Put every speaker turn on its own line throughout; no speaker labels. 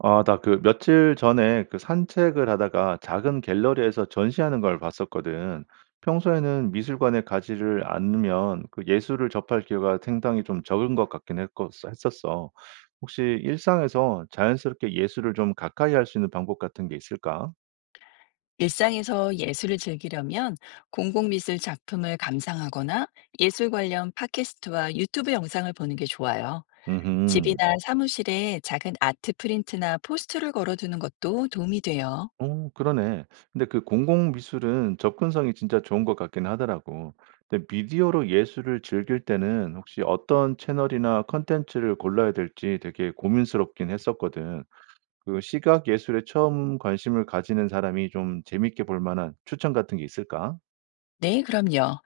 아 나 그 며칠 전에 그 산책을 하다가 작은 갤러리에서 전시하는 걸 봤었거든. 평소에는 미술관에 가지를 않으면 그 예술을 접할 기회가 상당히 좀 적은 것 같긴 했었어. 혹시 일상에서 자연스럽게 예술을 좀 가까이 할 수 있는 방법 같은 게 있을까?
일상에서 예술을 즐기려면 공공미술 작품을 감상하거나 예술 관련 팟캐스트와 유튜브 영상을 보는 게 좋아요.
음.
집이나 사무실에 작은 아트 프린트나 포스터를 걸어두는 것도 도움이 돼요.
어 그러네. 근데 그 공공 미술은 접근성이 진짜 좋은 것 같긴 하더라고. 근데 미디어로 예술을 즐길 때는 혹시 어떤 채널이나 컨텐츠를 골라야 될지 되게 고민스럽긴 했었거든. 그 시각 예술에 처음 관심을 가지는 사람이 좀 재밌게 볼 만한 추천 같은 게 있을까?
네, 그럼요.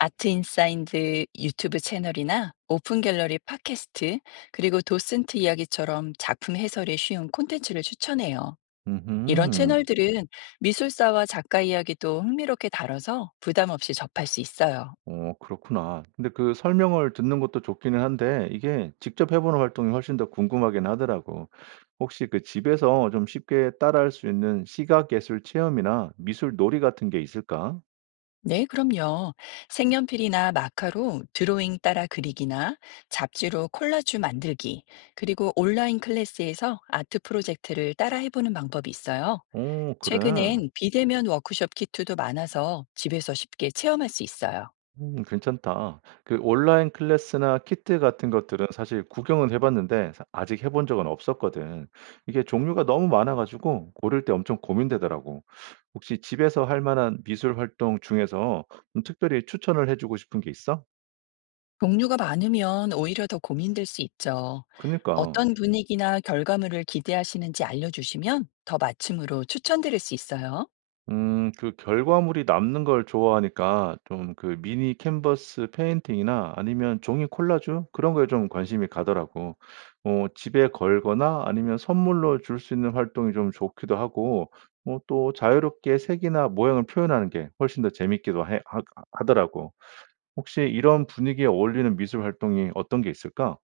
아트 인사이드 유튜브 채널이나 오픈 갤러리 팟캐스트, 그리고 도슨트 이야기처럼 작품 해설이 쉬운 콘텐츠를 추천해요. 이런
음.
채널들은 미술사와 작가 이야기도 흥미롭게 다뤄서 부담 없이 접할 수 있어요.
어 그렇구나. 근데 그 설명을 듣는 것도 좋기는 한데 이게 직접 해 보는 활동이 훨씬 더 궁금하긴 하더라고. 혹시 그 집에서 좀 쉽게 따라할 수 있는 시각 예술 체험이나 미술 놀이 같은 게 있을까?
네, 그럼요. 색연필이나 마카로 드로잉 따라 그리기나 잡지로 콜라주 만들기, 그리고 온라인 클래스에서 아트 프로젝트를 따라 해보는 방법이 있어요.
오 그래.
최근엔 비대면 워크숍 키트도 많아서 집에서 쉽게 체험할 수 있어요.
괜찮다. 그 온라인 클래스나 키트 같은 것들은 사실 구경은 해 봤는데 사 아직 해본 적은 없었거든. 이게 종류가 너무 많아 가지고 고를 때 엄청 고민되더라고. 혹시 집에서 할 만한 미술 활동 중에서 좀 특별히 추천을 해 주고 싶은 게 있어?
종류가 많으면 오히려 더 고민될 수 있죠.
그니까.
어떤 분위기나 결과물을 기대하시는지 알려주시면 더 맞춤으로 추천드릴 수 있어요.
그 결과물이 남는 걸 좋아하니까 좀 그 미니 캔버스 페인팅이나 아니면 종이 콜라주 그런 거에 좀 관심이 가더라고. 어 집에 걸거나 아니면 선물로 줄 수 있는 활동이 좀 좋기도 하고 어 또 자유롭게 색이나 모양을 표현하는 게 훨씬 더 재밌기도 해 하 하더라고. 혹시 이런 분위기에 어울리는 미술 활동이 어떤 게 있을까?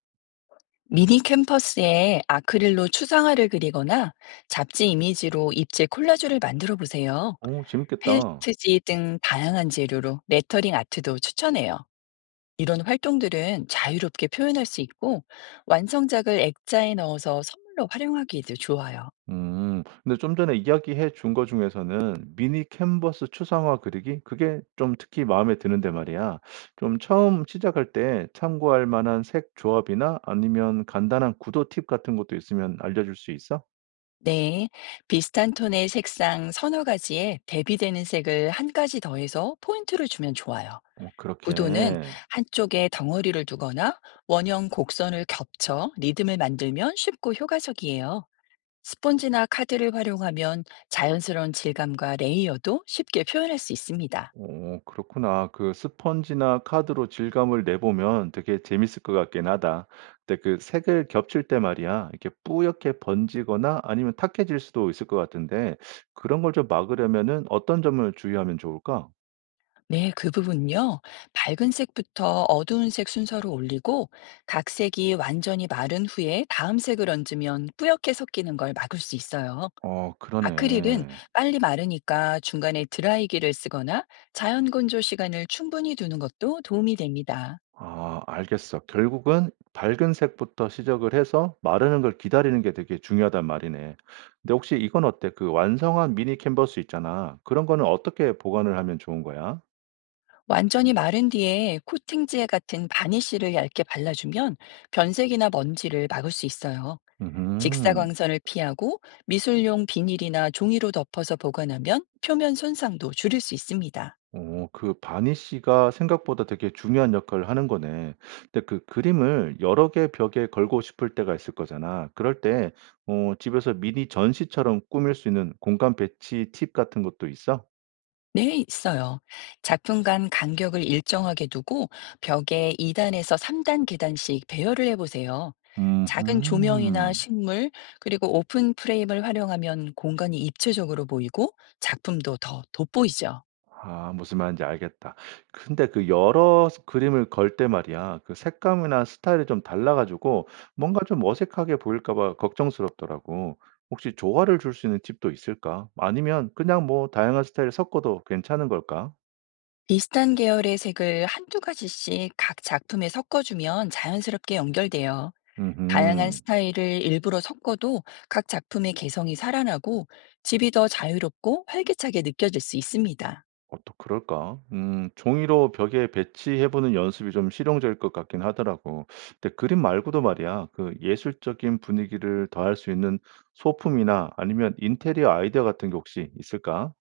미니 캠퍼스에 아크릴로 추상화를 그리거나 잡지 이미지로 입체 콜라주를 만들어 보세요.
오 재밌겠다.
펠트지 등 다양한 재료로 레터링 아트도 추천해요. 이런 활동들은 자유롭게 표현할 수 있고 완성작을 액자에 넣어서 선물로 활용하기도 좋아요.
음. 근데 좀 전에 이야기해 준 거 중에서는 미니 캔버스 추상화 그리기 그게 좀 특히 마음에 드는데 말이야. 좀 처음 시작할 때 참고할 만한 색 조합이나 아니면 간단한 구도 팁 같은 것도 있으면 알려줄 수 있어?
네, 비슷한 톤의 색상 서너 가지에 대비되는 색을 한 가지 더해서 포인트를 주면 좋아요.
어,
구도는
그렇게.
한쪽에 덩어리를 두거나 원형 곡선을 겹쳐 리듬을 만들면 쉽고 효과적이에요. 스폰지나 카드를 활용하면 자연스러운 질감과 레이어도 쉽게 표현할 수 있습니다.
어 그렇구나. 그 스펀지나 카드로 질감을 내보면 되게 재밌을 것 같긴 하다. 근데 그 색을 겹칠 때 말이야. 이렇게 뿌옇게 번지거나 아니면 탁해질 수도 있을 것 같은데 그런 걸 좀 막으려면은 어떤 점을 주의하면 좋을까?
네, 그 부분요. 밝은 색부터 어두운 색 순서로 올리고 각 색이 완전히 마른 후에 다음 색을 얹으면 뿌옇게 섞이는 걸 막을 수 있어요.
어
아크릴은
그러네.
빨리 마르니까 중간에 드라이기를 쓰거나 자연 건조 시간을 충분히 두는 것도 도움이 됩니다.
아 알겠어. 결국은 밝은 색부터 시작을 해서 마르는 걸 기다리는 게 되게 중요하단 말이네. 근데 혹시 이건 어때? 그 완성한 미니 캔버스 있잖아. 그런 거는 어떻게 보관을 하면 좋은 거야?
완전히 마른 뒤에 코팅지 같은 바니쉬를 얇게 발라주면 변색이나 먼지를 막을 수 있어요.
음.
직사광선을 피하고 미술용 비닐이나 종이로 덮어서 보관하면 표면 손상도 줄일 수 있습니다.
어 그 바니쉬가 생각보다 되게 중요한 역할을 하는 거네. 근데 그 그림을 여러 개 벽에 걸고 싶을 때가 있을 거잖아. 그럴 때 어 집에서 미니 전시처럼 꾸밀 수 있는 공간 배치 팁 같은 것도 있어?
네, 있어요. 작품 간 간격을 일정하게 두고 벽에 2단에서 3단 계단씩 배열을 해보세요. 작은 조명이나
음흠.
식물, 그리고 오픈 프레임을 활용하면 공간이 입체적으로 보이고 작품도 더 돋보이죠.
아 무슨 말인지 알겠다. 근데 그 여러 스 그림을 걸 때 말이야 그 색감이나 스타일이 좀 달라 가지고 뭔가 좀 어색하게 보일까 봐 걱정스럽더라고. 혹시 조화를 줄 수 있는 팁도 있을까? 아니면 그냥 뭐 다양한 스타일 섞어도 괜찮은 걸까?
비슷한 계열의 색을 한두 가지씩 각 작품에 섞어주면 자연스럽게 연결돼요. 다양한
음흠.
스타일을 일부러 섞어도 각 작품의 개성이 살아나고 집이 더 자유롭고 활기차게 느껴질 수 있습니다.
어떡 그럴까? 종이로 벽에 배치해 보는 연습이 좀 실용적일 것 같긴 하더라고. 근데 그림 말고도 말이야 그 예술적인 분위기를 더할 수 있는 소품이나 아니면 인테리어 아이디어 같은 게 혹시 있을까?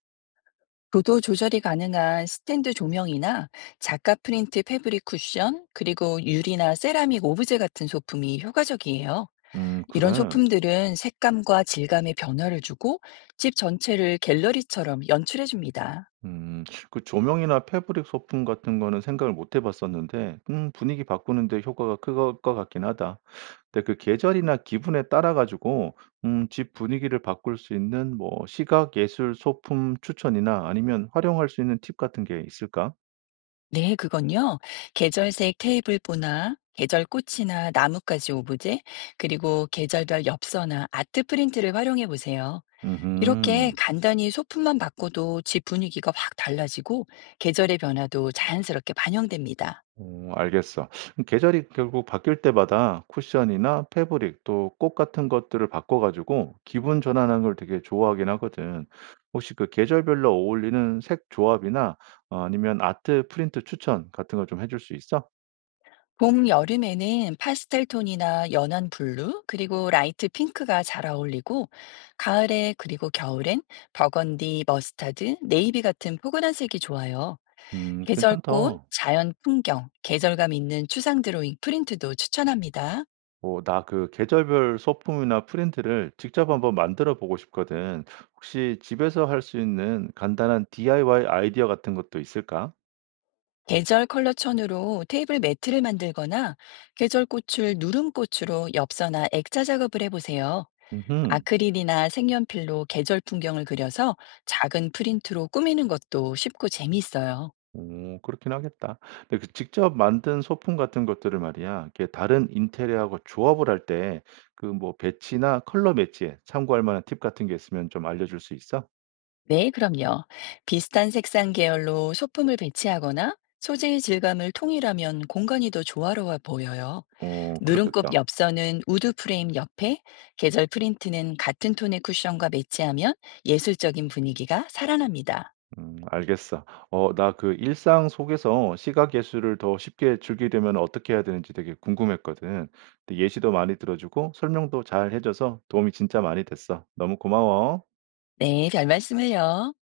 도도 조절이 가능한 스탠드 조명이나 작가 프린트 패브릭 쿠션, 그리고 유리나 세라믹 오브제 같은 소품이 효과적이에요. 이런
그래?
소품들은 색감과 질감의 변화를 주고 집 전체를 갤러리처럼 연출해 줍니다.
음. 그 조명이나 패브릭 소품 같은 거는 생각을 못 해 봤었는데 분위기 바꾸는 데 효과가 클 것 같긴 하다. 근데 그 계절이나 기분에 따라 가지고 집 분위기를 바꿀 수 있는 뭐 시각 예술 소품 추천이나 아니면 활용할 수 있는 팁 같은 게 있을까?
네, 그건요. 계절색 테이블보나 계절 꽃이나 나뭇가지 오브제, 그리고 계절별 엽서나 아트 프린트를 활용해 보세요. 이렇게
음.
간단히 소품만 바꿔도 집 분위기가 확 달라지고 계절의 변화도 자연스럽게 반영됩니다.
어 알겠어. 그럼 계절이 결국 바뀔 때마다 쿠션이나 패브릭 또 꽃 같은 것들을 바꿔 가지고 기분 전환하는 걸 되게 좋아하긴 하거든. 혹시 그 계절별로 어울리는 색 조합이나 어 아니면 아트 프린트 추천 같은 거 좀 해줄 수 있어?
봄, 여름에는 파스텔 톤이나 연한 블루, 그리고 라이트 핑크가 잘 어울리고, 가을에 그리고 겨울엔 버건디, 머스타드, 네이비 같은 포근한 색이 좋아요. 계절꽃,
괜찮다.
자연 풍경, 계절감 있는 추상 드로잉 프린트도 추천합니다.
어 나 그 계절별 소품이나 프린트를 직접 한번 만들어 보고 싶거든. 혹시 집에서 할 수 있는 간단한 DIY 아이디어 같은 것도 있을까?
계절 컬러천으로 테이블 매트를 만들거나 계절꽃을 누름꽃으로 엽서나 액자 작업을 해보세요.
음.
아크릴이나 색연필로 계절 풍경을 그려서 작은 프린트로 꾸미는 것도 쉽고 재미있어요.
오 그렇긴 하겠다. 근데 그 직접 만든 소품 같은 것들을 말이야 이게 다른 인테리어하고 조합을 할 때 그 뭐 배치나 컬러 매치에 참고할 만한 팁 같은 게 있으면 좀 알려줄 수 있어?
네, 그럼요. 비슷한 색상 계열로 소품을 배치하거나 소재의 질감을 통일하면 공간이 더 조화로워 보여요.
어
누름꽃
그렇겠다.
엽서는 우드 프레임 옆에, 계절 프린트는 같은 톤의 쿠션과 매치하면 예술적인 분위기가 살아납니다.
알겠어. 어 나 그 일상 속에서 시각 예술을 더 쉽게 즐기려면 어떻게 해야 되는지 되게 궁금했거든. 근데 예시도 많이 들어 주고 설명도 잘 해 줘서 도움이 진짜 많이 됐어. 너무 고마워.
네, 별 말씀을요.